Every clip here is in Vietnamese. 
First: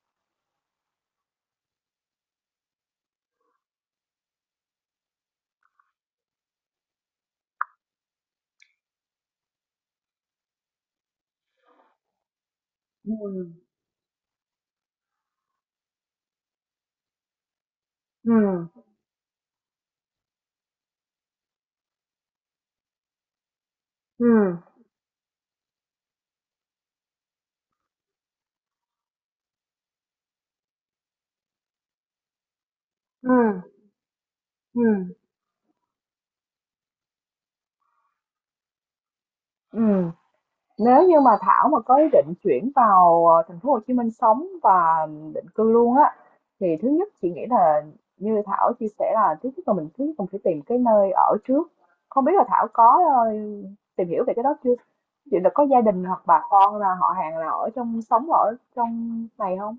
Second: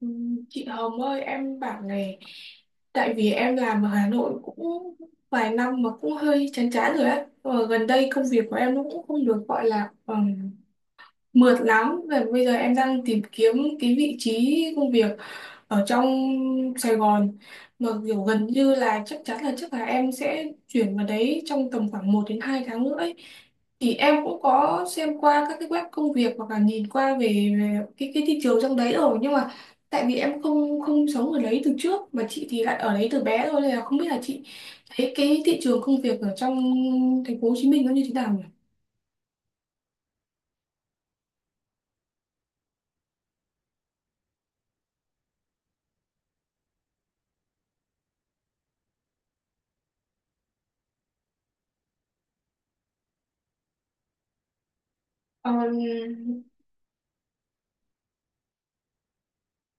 Ừ, chị Hồng ơi, em bảo này. Tại vì em làm ở Hà Nội cũng vài năm mà cũng hơi chán chán rồi á, và gần đây công việc của em nó cũng không được gọi là mượt lắm. Và bây giờ em đang tìm Ừ, kiếm cái vị trí công việc ở trong Sài Gòn, mà kiểu ừ, gần như là chắc chắn là chắc là em sẽ chuyển vào đấy trong tầm khoảng 1 đến 2 tháng nữa ấy. Thì em ừ, cũng có xem qua các cái web công việc, hoặc là nhìn qua về cái thị trường trong đấy rồi, nhưng mà tại vì em không không sống ở đấy từ trước, mà chị thì lại ở đấy từ ừ, bé rồi, nên là không biết là chị ừ, thấy cái thị trường công việc ở trong thành phố Hồ Chí Minh nó như thế nào nhỉ? ừm. Nếu như mà Thảo mà có ý định chuyển vào, thành phố Hồ Chí Minh sống và định cư luôn á, thì thứ nhất chị nghĩ là như Thảo chia sẻ là thứ nhất là mình thứ nhất mình phải tìm cái nơi ở trước. Không biết là Thảo có, tìm hiểu về cái đó chưa? Chị là Ờ, có gia đình hoặc bà con là họ hàng là ở trong sống ở trong này không?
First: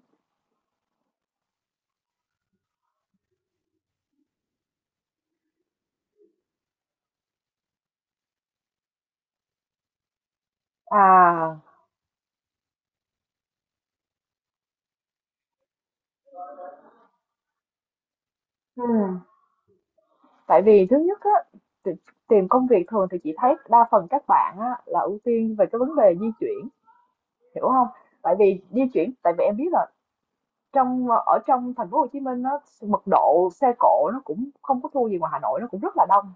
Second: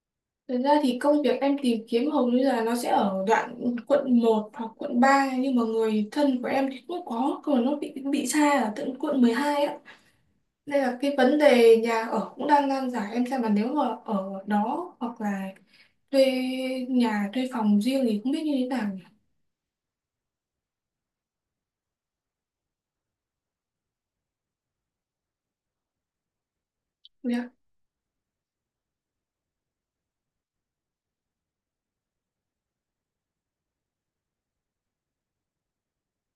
thật ra thì công việc em tìm kiếm hầu như là nó sẽ ở đoạn quận 1 hoặc quận 3, nhưng mà người thân của em thì cũng có, nhưng mà nó bị xa ở tận quận 12 á, nên là cái vấn À, đề nhà ở cũng đang nan giải. Em xem là nếu mà ở đó, hoặc là thuê nhà, thuê phòng riêng thì không biết như thế ừ. nào nhỉ. Tại vì thứ nhất á, tì- tìm công việc thường thì chị thấy đa phần các bạn á, là ưu tiên về cái vấn đề di chuyển, Dạ, hiểu không? Tại vì di chuyển, tại vì em biết là ở trong thành phố Hồ Chí Minh nó mật độ xe cộ nó cũng không có thua gì ngoài Hà Nội, nó cũng rất là đông.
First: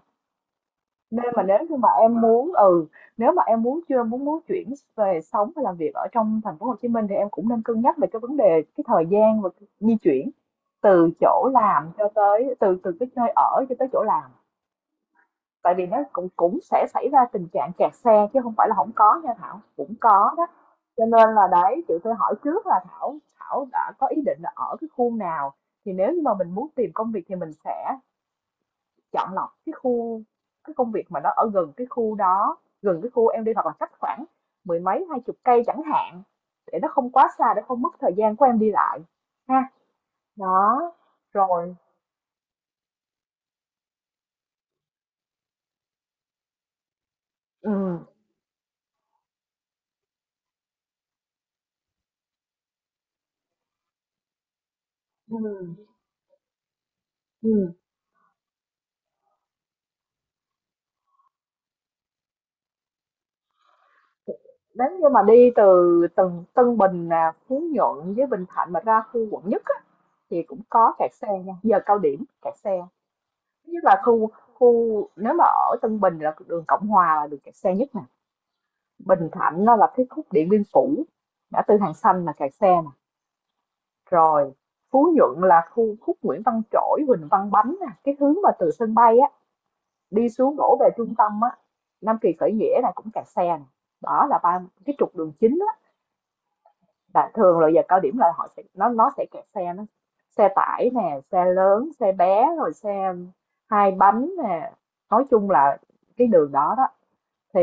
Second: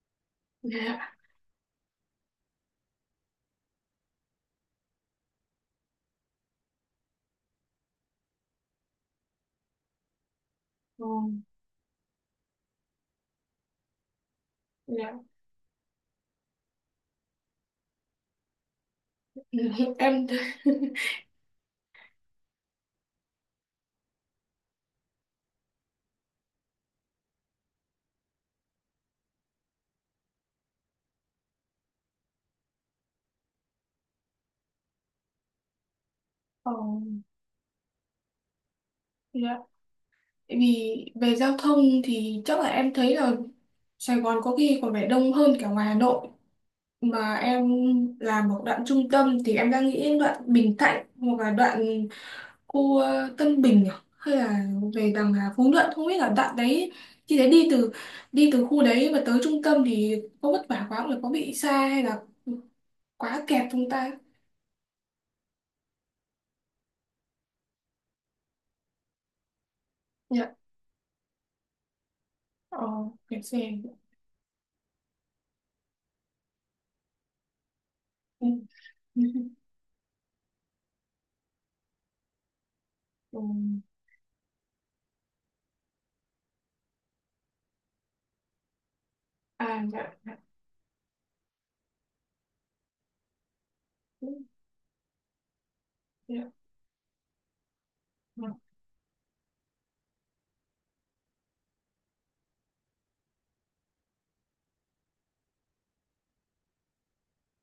dạ. Nên mà nếu như mà em muốn ừ, nếu mà em muốn chưa muốn muốn chuyển về sống và làm việc ở trong thành phố Hồ Chí Minh thì em cũng nên cân nhắc về cái vấn đề cái thời gian và cái di chuyển Ờ, từ cái nơi ở cho tới chỗ làm. dạ. Tại vì nó cũng cũng sẽ xảy ra tình trạng kẹt xe chứ không phải là không có nha Thảo, cũng Em. có đó. Cho nên là đấy, chị hỏi trước là Thảo Thảo đã có ý định là ở cái khu nào, thì nếu như mà mình muốn tìm công việc thì mình sẽ chọn lọc cái công việc mà nó ở gần cái khu đó, gần cái khu em đi, hoặc là cách khoảng mười mấy, hai chục cây chẳng hạn, Ờ, để nó không quá xa, để không mất thời gian của em đi lại, dạ. ha. Tại Đó, Vì về giao rồi. thông thì chắc là em thấy là Sài Gòn có khi còn phải đông hơn cả ngoài Hà Nội. Mà em ừm, làm một đoạn trung tâm, thì em đang nghĩ đoạn Bình Thạnh, hoặc là đoạn khu, Tân Bình à? Hay là về đằng là Phú ừm, Nhuận, không biết là đoạn đấy thì đấy, đi ừm. từ đi từ khu đấy mà tới trung tâm thì có vất vả quá không, là có bị xa hay là quá kẹt chúng ta. Nếu như mà đi từ Tân Tân Bình nè, Phú Nhuận với Bình Thạnh mà ra khu quận nhất á, thì Dạ. cũng có kẹt xe nha, giờ cao điểm kẹt xe. Ờ, kẹt Thứ xe. nhất là khu khu nếu mà ở Tân Bình là đường Cộng Hòa là đường kẹt xe nhất nè. Ừ. Bình Thạnh nó là cái khúc Điện Biên Phủ, ngã tư Hàng Xanh là kẹt xe nè. Ừ. Rồi Phú Nhuận là khu khúc Nguyễn Văn Trỗi, Huỳnh Văn Bánh nè, cái hướng mà từ sân bay á À, dạ, đi dạ. xuống đổ về trung tâm á, Nam Kỳ Khởi Nghĩa là cũng kẹt xe nè. Đó là ba cái trục đường chính Dạ, là thường là giờ cao điểm là họ sẽ dạ. nó sẽ kẹt xe, nó xe tải nè, xe lớn xe bé, rồi xe hai bánh nè, nói chung là cái đường đó đó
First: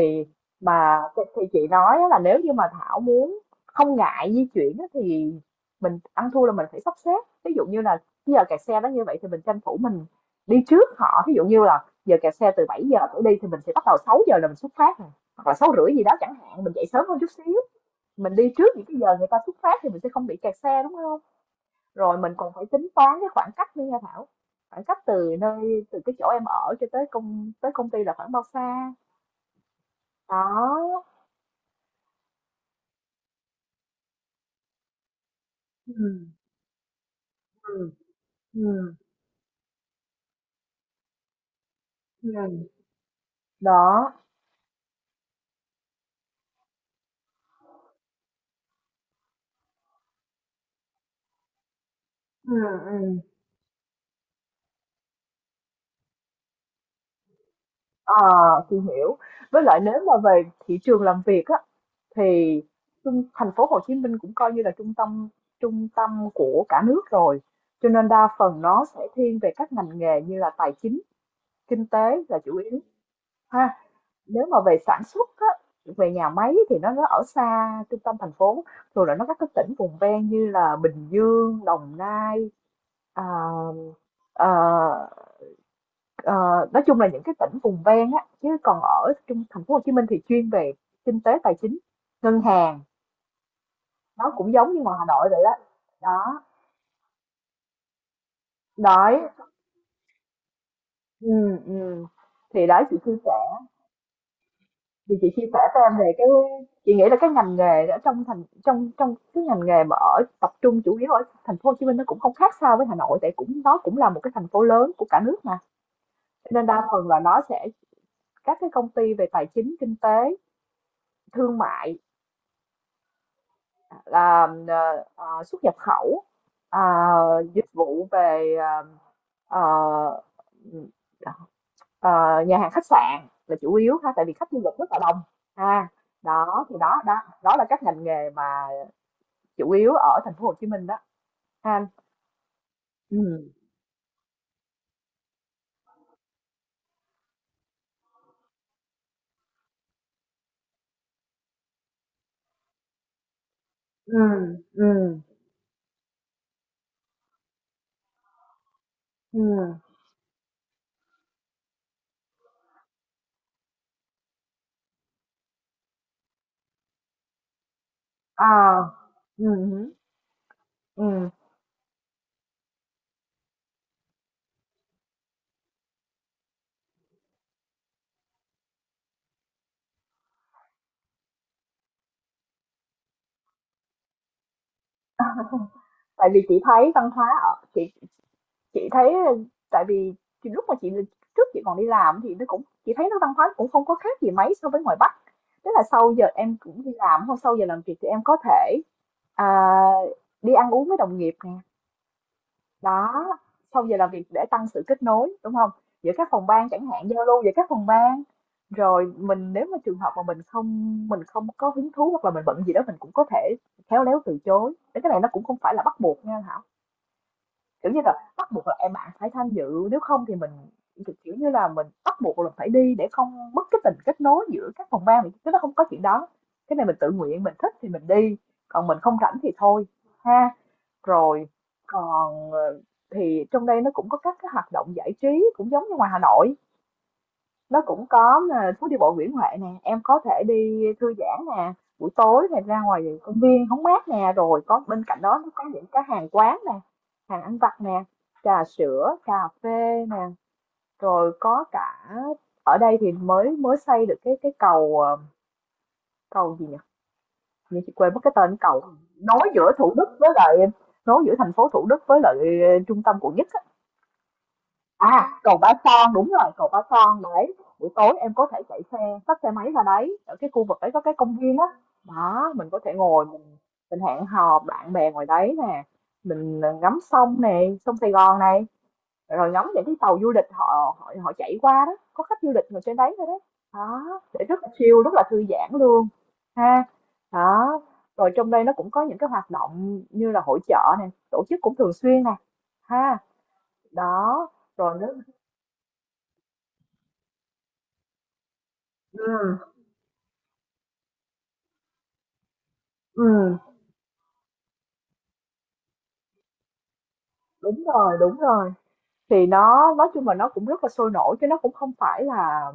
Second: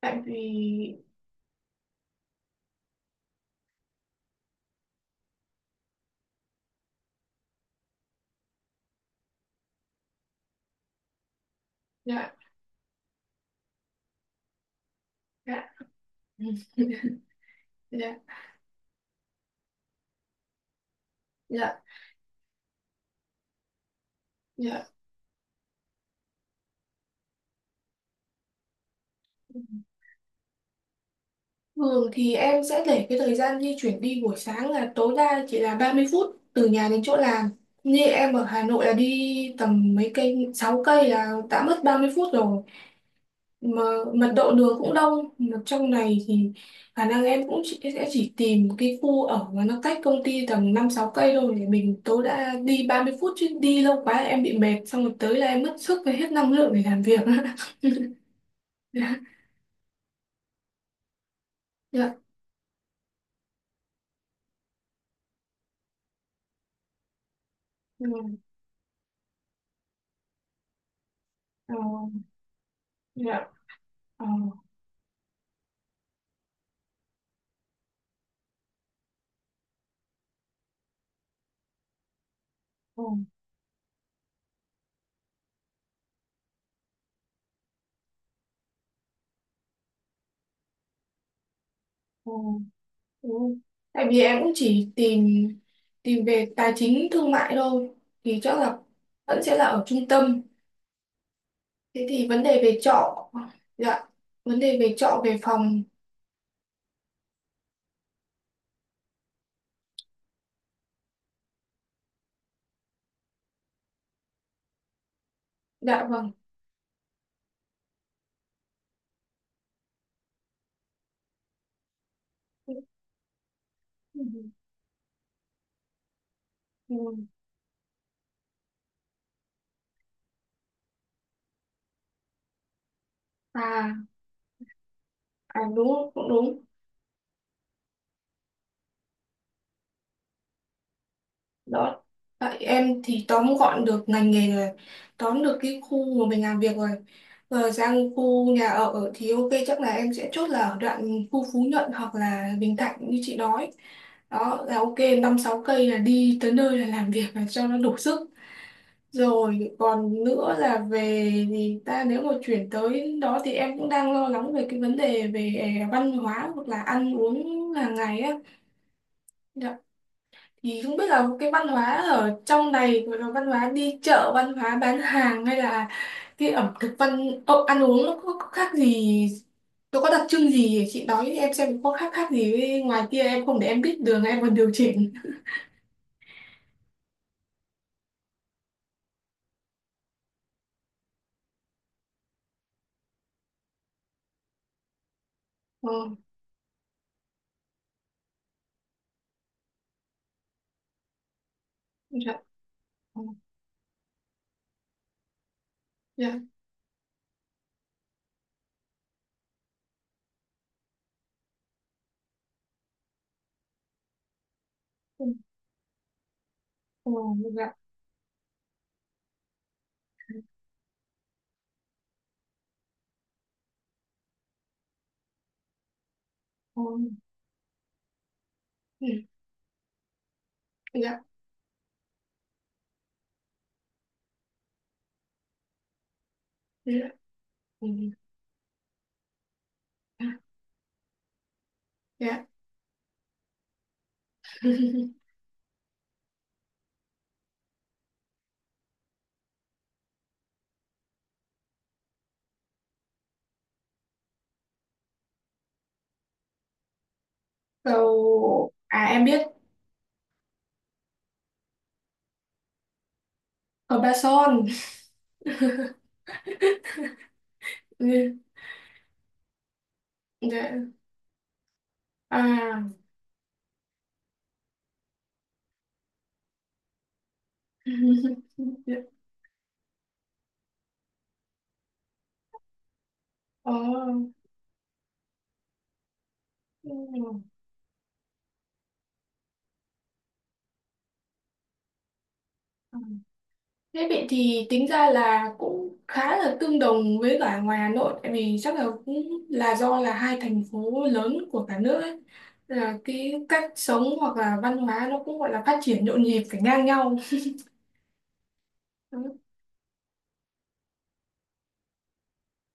Tại vì. mà thì chị nói á, là nếu như mà Thảo muốn không ngại di chuyển á thì mình ăn thua là mình phải sắp xếp, ví dụ như là cái giờ kẹt xe đó như vậy thì mình tranh thủ mình đi trước họ, ví dụ như là giờ Dạ, kẹt xe từ 7 giờ trở đi thì mình sẽ bắt đầu 6 giờ là mình xuất phát rồi. Hoặc là sáu dạ. rưỡi gì đó chẳng Ừ. hạn, mình dậy sớm hơn chút xíu, Dạ, mình đi trước những cái giờ người ta xuất phát thì mình sẽ không bị kẹt xe đúng không. dạ, Rồi mình còn phải tính toán cái khoảng cách nữa nha Thảo, khoảng dạ. cách từ nơi từ cái chỗ em ở cho tới công ty là khoảng bao xa. Ừ. Đó. Thường thì em sẽ để cái thời gian di chuyển đi buổi sáng là tối đa chỉ là ba Ừ, mươi phút từ nhà đến chỗ làm. ừ, Như em ở ừ, Hà Nội là đi tầm mấy cây, 6 cây là đã mất ba mươi ừ. phút rồi. Mà Đó. mật độ đường cũng đông, mà trong này thì khả năng em cũng chỉ, sẽ chỉ tìm cái khu ở mà nó cách công ty tầm 5-6 cây thôi, để mình tối đa Ừ, đi ừ. 30 phút, chứ đi lâu quá em bị mệt, xong rồi tới là em mất sức và hết năng lượng để làm việc. ờ thì Dạ. hiểu. Với lại nếu mà về thị trường làm việc á Dạ. thì thành phố Hồ Chí Minh cũng coi như là trung tâm của cả nước rồi, cho nên đa Ừ. phần nó sẽ thiên về các ngành nghề như là tài chính, Ờ. kinh tế là chủ yếu, Dạ. ha. Ờ. Nếu mà về sản xuất á, về nhà máy thì nó ở xa trung tâm thành phố, rồi là nó các cái tỉnh vùng ven như là Bình Dương, Đồng Nai, Ờ. à, ờ, ờ, nói chung là những cái tỉnh vùng ven á, chứ còn ở trung thành phố Hồ Chí Minh thì chuyên về kinh tế tài chính, Ờ. ngân hàng, Ừ. Tại vì nó em cũng cũng giống như chỉ ngoài Hà Nội vậy tìm đó. tìm Đó, về tài chính thương mại thôi, thì chắc là đấy. vẫn sẽ là ở trung tâm. Ừ, ừ. Thế thì vấn đề Thì về đấy chị chia trọ. sẻ Dạ, vấn đề về Thì trọ, chị về chia sẻ cho phòng. em về cái, chị nghĩ là cái ngành nghề ở trong thành trong trong cái ngành nghề mà ở tập trung chủ yếu ở thành phố Hồ Chí Minh nó cũng không khác sao với Hà Nội, tại cũng nó cũng là một cái thành phố lớn của cả nước mà. Dạ vâng. Cho nên đa phần là nó sẽ các cái công ty về tài chính, kinh tế, thương mại Ừ. là xuất nhập khẩu, ờ, Ừ. dịch vụ về ờ, ờ, nhà hàng khách sạn là chủ yếu À, ha, tại vì khách du lịch rất là đông, à, ha. đúng, cũng đúng. Đó thì đó đó, đó là các ngành nghề mà chủ yếu ở thành phố Hồ Chí Minh đó anh. Đó. Tại em thì Ừm, tóm gọn được ngành nghề rồi, tóm được cái khu mà mình làm việc rồi. Rồi sang khu nhà ở thì ok, chắc là em sẽ chốt là ở đoạn khu Phú Nhuận hoặc là Bình Thạnh như chị nói. ừm, Đó là ok, ừm, 5-6 cây là đi tới nơi là làm việc là cho nó đủ sức. Rồi ừm, còn nữa là về thì ta, nếu mà chuyển tới đó thì em cũng đang lo lắng về cái vấn đề về văn hóa, hoặc là ăn uống hàng ngày á. à, Dạ, hứm. thì không biết là cái văn hóa ở trong này, rồi là văn hóa đi chợ, văn hóa bán hàng, hay là cái ẩm thực, văn, ồ, ăn uống nó có khác gì, nó có đặc trưng gì, chị nói em xem có khác khác gì với ngoài kia em không, để em biết đường em còn điều chỉnh. Tại vì chị thấy văn hóa ở chị thấy, tại vì thì lúc mà chị còn đi làm thì nó cũng chị thấy nó văn hóa cũng không có khác gì mấy so với ngoài Bắc. Tức là Ờ. sau giờ em cũng đi làm, không, sau giờ làm việc thì em có thể, à, đi ăn uống với đồng nghiệp nè, Dạ. Ờ, đó, sau giờ làm việc để tăng sự kết nối đúng không, giữa các dạ. phòng ban chẳng hạn, giao lưu giữa các phòng ban, rồi mình nếu mà trường hợp mà mình không có hứng thú hoặc là mình bận gì đó mình cũng có thể khéo léo từ chối. Thế cái này Ừ. nó cũng không phải là bắt buộc nha Thảo, Ờ, dạ. kiểu như là bắt buộc là em phải tham dự nếu không thì mình, kiểu kiểu như là mình bắt buộc là phải đi để không mất cái tình kết nối giữa các phòng ban, chứ nó không có chuyện đó. Cái Ờ. này mình tự nguyện, mình thích thì mình đi, còn mình Ừ, không rảnh thì thôi, ha. dạ, Rồi còn, thì trong đây nó cũng có các cái hoạt động giải trí cũng giống như ngoài Hà Nội, dạ. nó Ừ, cũng có, phố đi bộ Nguyễn Huệ nè, em có à, thể đi thư giãn nè, buổi dạ. tối này ra ngoài công viên hóng mát nè, rồi có bên cạnh đó nó có những cái hàng quán nè, hàng ăn vặt nè, trà sữa, cà phê nè, rồi có cả ở đây thì mới mới xây được cái cầu, cầu gì nhỉ? Như chị quên mất cái tên cầu, À, em biết, nối giữa Thủ Đức với lại nối giữa thành phố Thủ Đức với lại trung tâm quận nhất. ở Ba Son. À, cầu Ba Son, đúng rồi, cầu Ba Son đấy. Buổi tối em có thể chạy xe, tắt xe máy ra đấy, ở cái khu Dạ. vực đấy có cái công viên á. Đó, mình có À. thể ngồi mình hẹn hò bạn bè ngoài đấy nè, mình ngắm sông nè, sông Sài Gòn này, Dạ. rồi ngắm những cái tàu du lịch họ họ họ chạy qua đó, có khách du lịch ngồi trên đấy thôi đấy. Ờ. Đó, để rất là chill, rất là thư giãn luôn, ha. Ừ. Đó. Rồi trong đây nó cũng có những cái hoạt động như là hội chợ nè, tổ chức cũng thường xuyên nè, Ừ. ha. Thế vậy Đó, thì tính rồi nó. ra là cũng khá là tương đồng với cả ngoài Hà Nội, tại vì chắc là cũng Ừ, là do là hai thành phố lớn của cả nước ấy. Là cái ừm, cách sống hoặc là văn hóa nó cũng gọi là phát triển nhộn nhịp phải ngang nhau. đúng rồi, đúng rồi. Ừ. Thì nó nói chung là nó cũng rất là sôi nổi chứ nó cũng không phải là,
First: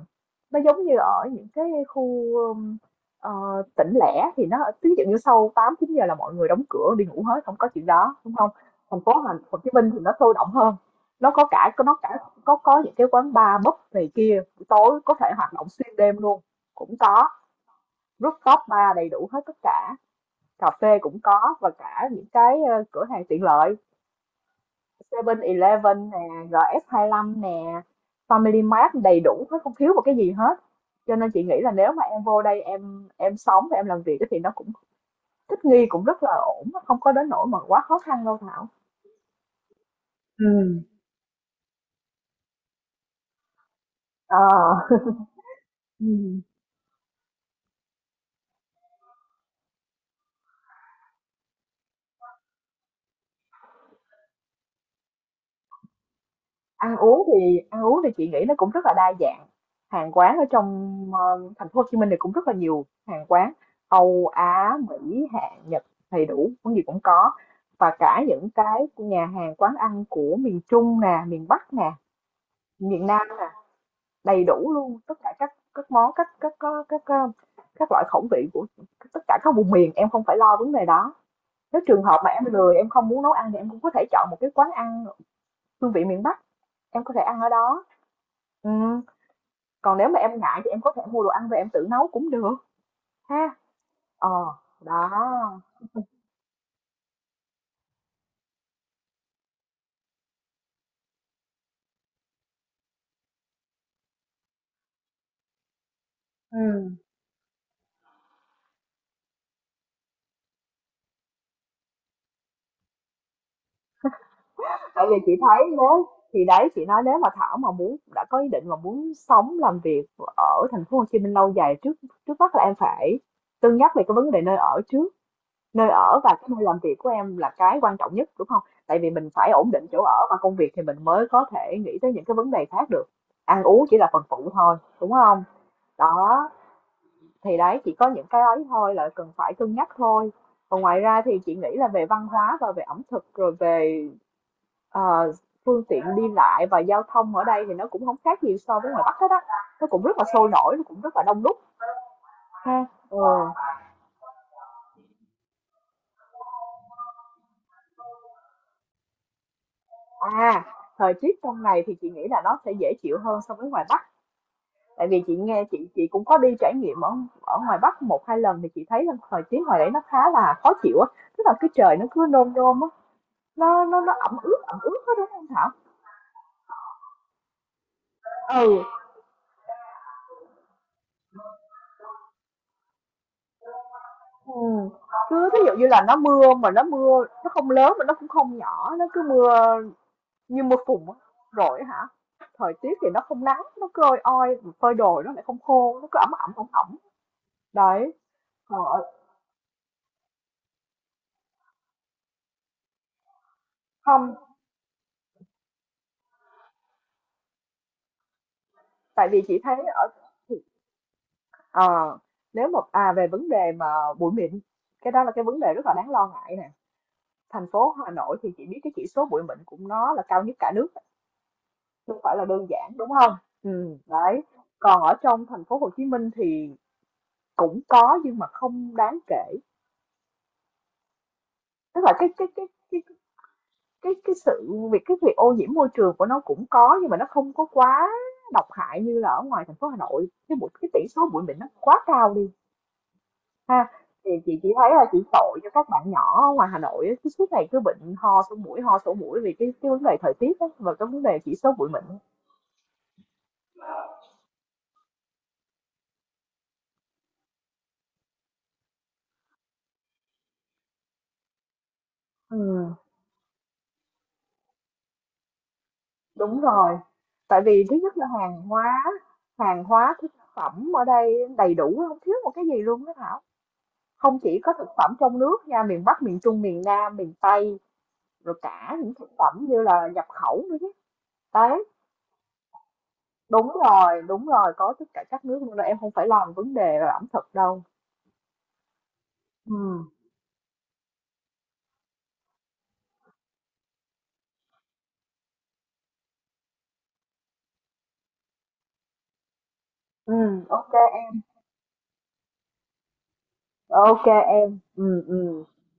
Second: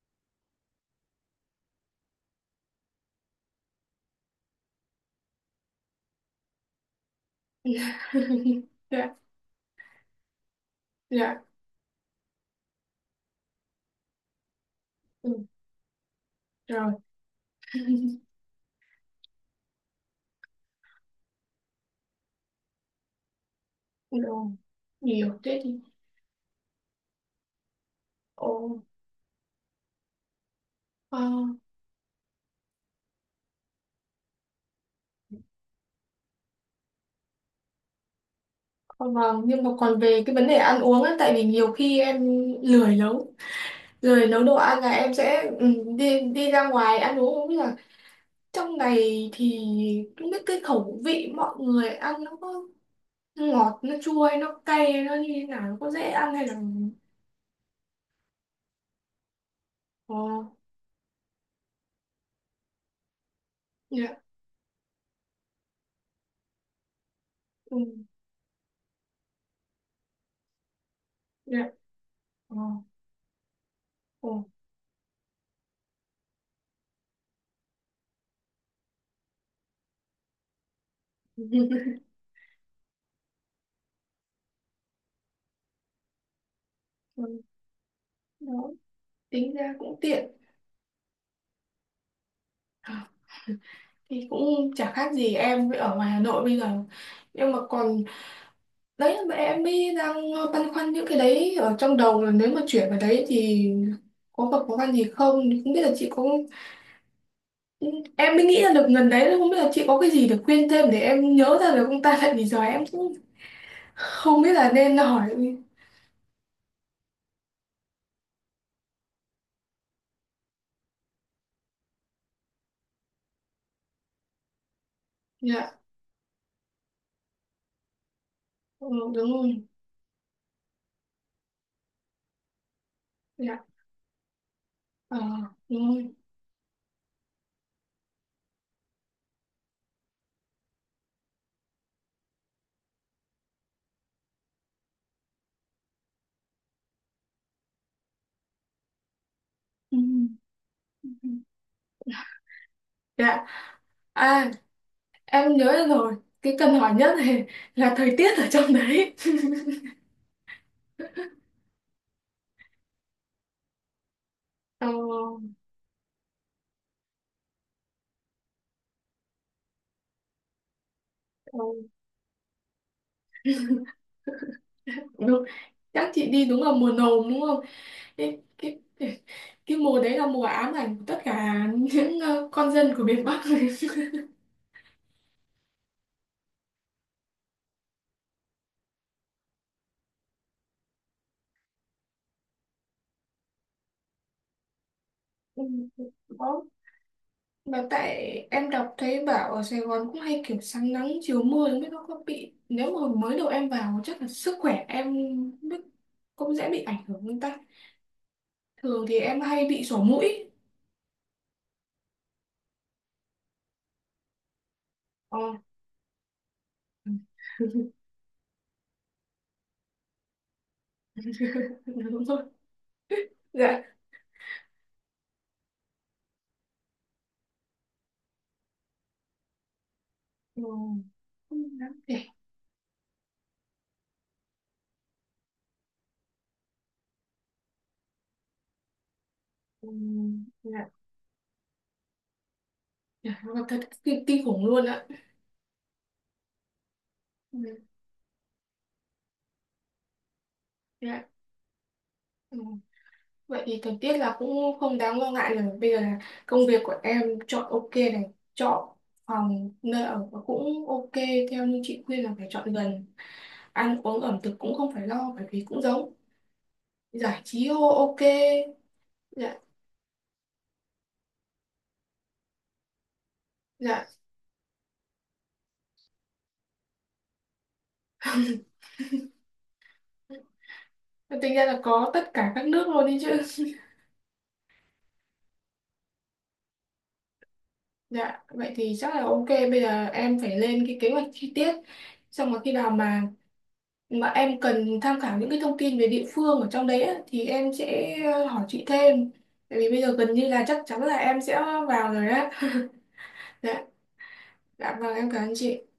nó giống như ở những cái khu ờ, tỉnh lẻ thì nó ví dụ như sau 8 9 giờ là mọi người đóng cửa đi ngủ hết, không có chuyện đó, đúng không? Thành phố Dạ, Hồ Chí Minh thì nó sôi động hơn. Nó dạ, có cả có nó cả có những cái quán bar pub này kia, buổi tối có ừ, thể hoạt động xuyên đêm luôn, rồi. cũng có. Rooftop bar đầy đủ hết tất cả, cà phê cũng có, và cả những cái cửa hàng tiện lợi Rồi, nhiều thế thì. 7-Eleven nè, RS25 nè, Family Ồ, Mart đầy đủ hết, không thiếu một cái gì hết. Cho ờ, nên chị nghĩ là nếu mà em vô đây em sống và em làm việc thì nó cũng thích nghi cũng rất là ổn, nó không có đến nỗi mà quá khó khăn đâu Thảo. ờ, vâng, nhưng mà còn về cái vấn đề Ừ. ăn uống ấy, tại vì nhiều khi em lười nấu. Rồi Ờ. nấu đồ ăn là em sẽ, đi Ừ. đi ra ngoài ăn uống, không biết là trong này thì không biết cái khẩu vị mọi người ăn nó có ngọt, nó chua, hay nó cay, nó như thế nào, nó có dễ ăn hay là. Ăn uống thì chị nghĩ nó cũng rất là đa dạng. Hàng Ờ. quán ở trong thành phố Hồ Chí Minh thì cũng rất là nhiều hàng quán Dạ. Âu, Á, Mỹ, Hàn, Nhật đầy đủ, món gì cũng có. Ừ. Và cả những cái nhà hàng quán ăn của miền Trung nè, miền Dạ. Bắc nè, Ờ. miền Nam nè, Ờ. đầy đủ luôn tất cả các món các loại khẩu vị của tất cả các vùng miền, em không phải lo vấn đề đó. Nếu trường hợp mà em lười, em không muốn nấu ăn thì em cũng có thể chọn một cái quán ăn hương vị miền Bắc, em có thể ăn Ừ, ở đó. đó. Ừ, Tính ra cũng còn nếu mà tiện, em ngại thì em có thể mua đồ ăn về em tự nấu cũng được, ha. thì Ờ, cũng chả đó. khác gì em ở ngoài Hà Nội bây giờ. Nhưng mà còn đấy, mà em mới đang băn khoăn những cái đấy ở trong đầu, là nếu mà chuyển vào đấy thì có gặp khó khăn gì không, không biết là chị có. Ừ. Em mới nghĩ ra được lần đấy, không biết là chị có cái gì để khuyên thêm để em nhớ ra được ông ta, tại vì giờ em cũng không biết là nên Tại vì hỏi. chị thấy nếu, thì đấy chị nói nếu mà Thảo mà muốn, đã có ý định mà muốn sống làm việc ở thành phố Hồ Chí Minh lâu dài, trước trước mắt là em phải cân nhắc về cái vấn đề nơi ở trước. Dạ. Nơi ở và cái nơi làm việc của em là cái quan trọng nhất, đúng không, Ừ, tại vì mình đúng phải rồi. ổn định chỗ ở và công việc thì mình mới có thể nghĩ tới những cái vấn đề khác được. Ăn Dạ. uống chỉ là phần phụ thôi đúng Ờ, không. đúng rồi. Đó, thì đấy chỉ có những cái ấy thôi là cần phải cân nhắc thôi. Còn ngoài ra thì chị nghĩ là về văn hóa và về ẩm thực, rồi về ờ, phương tiện đi lại và giao thông ở đây thì nó cũng không khác gì so với ngoài Bắc hết á. Nó Ừ. cũng rất là sôi nổi, nó cũng rất là đông đúc, ha. Ừ. Dạ. À, em nhớ ra rồi, cái cần hỏi nhất này, là thời tiết ở trong đấy. À, thời tiết trong này thì chị nghĩ là nó sẽ dễ chịu hơn so với ngoài Bắc. Tại vì chị Ờ, nghe, chị cũng có đi trải nghiệm ở ở ngoài Bắc một hai lần thì chị thấy là thời tiết ngoài đấy nó khá là khó chịu á. Tức là ờ, cái trời nó cứ nôm nôm á, nó ẩm ướt, ẩm ướt hết, đúng đúng. không Thảo. Chắc chị đi đúng là mùa nồm đúng không, cái cái Ừ, cái cái mùa đấy là mùa ám ảnh của tất cả những, con dân của miền Bắc. ừm, cứ thí dụ như là nó mưa, mà nó mưa nó không lớn mà nó cũng không nhỏ, nó cứ mưa như mưa phùn á. Rồi hả, thời tiết thì nó không nắng, nó cứ oi oi, phơi đồ nó lại không Ừ, khô, nó cứ ẩm ẩm đó. ẩm ẩm. Mà Đấy, tại em còn đọc ở, thấy bảo ở Sài Gòn cũng hay kiểu sáng nắng chiều mưa, không biết nó có bị, nếu mà mới đầu em vào chắc là không, sức khỏe em không biết cũng dễ bị ảnh hưởng không ta, thường thì tại em vì chị hay thấy bị sổ ở mũi. ờ, nếu mà à về vấn đề mà bụi mịn, cái đó là Ờ. cái vấn đề rất là đáng lo ngại nè. Thành phố Hà Nội thì chị biết cái chỉ số bụi mịn cũng nó là cao nhất cả nước. Không Đúng phải rồi. là đơn giản, đúng không? Dạ. Ừ. Đấy, còn ở trong thành phố Hồ Chí Minh thì cũng có nhưng mà không đáng kể, Ừ. Không đáng tức là kể. Cái cái sự việc, cái việc ô nhiễm môi trường của nó cũng có nhưng mà nó không có quá độc hại như là ở ngoài thành phố Ừ. Hà Nội. Cái bụi, cái Dạ, tỷ số bụi mịn nó quá cao đi, dạ, thật ha. kinh, Thì kinh chị khủng chỉ luôn thấy là ạ. chị tội cho các bạn nhỏ ở ngoài Hà Nội á, cứ suốt Ừ. ngày cứ bệnh ho sổ mũi vì cái vấn đề thời tiết á, và cái vấn Dạ. đề chỉ số bụi mịn. Ừ. Vậy thì thời tiết là cũng không đáng lo ngại rồi. Bây giờ là công việc của em chọn ok này, chọn phòng nơi ở và cũng ok theo như chị khuyên là phải chọn Ừm. gần. Ăn uống ẩm thực cũng không phải lo bởi vì cũng giống. Đúng rồi. Giải Tại trí vì ô thứ nhất ok. là Dạ, hàng hóa thực phẩm ở đây đầy đủ, không thiếu một cái gì luôn đó Thảo. dạ. Không chỉ có thực phẩm trong nước nha, miền Bắc, miền Trung, miền Nam, miền Tây, rồi cả những thực phẩm như là nhập khẩu nữa chứ. Tính ra là Đấy, có tất cả các nước luôn đi chứ. Đúng rồi, có tất cả các nước luôn đó. Em không phải lo về vấn đề là ẩm thực đâu. Dạ, vậy thì chắc là ok. Ừ, Bây giờ em phải lên cái kế hoạch chi tiết. Xong rồi khi nào mà em cần tham khảo những cái thông tin về địa phương ở trong đấy á, thì em sẽ, hỏi chị thêm, tại vì bây giờ gần ừ, như là chắc ok chắn là em em, sẽ vào rồi á. Dạ. ok em. Dạ Ừ, vâng, em cảm ơn ừ. chị.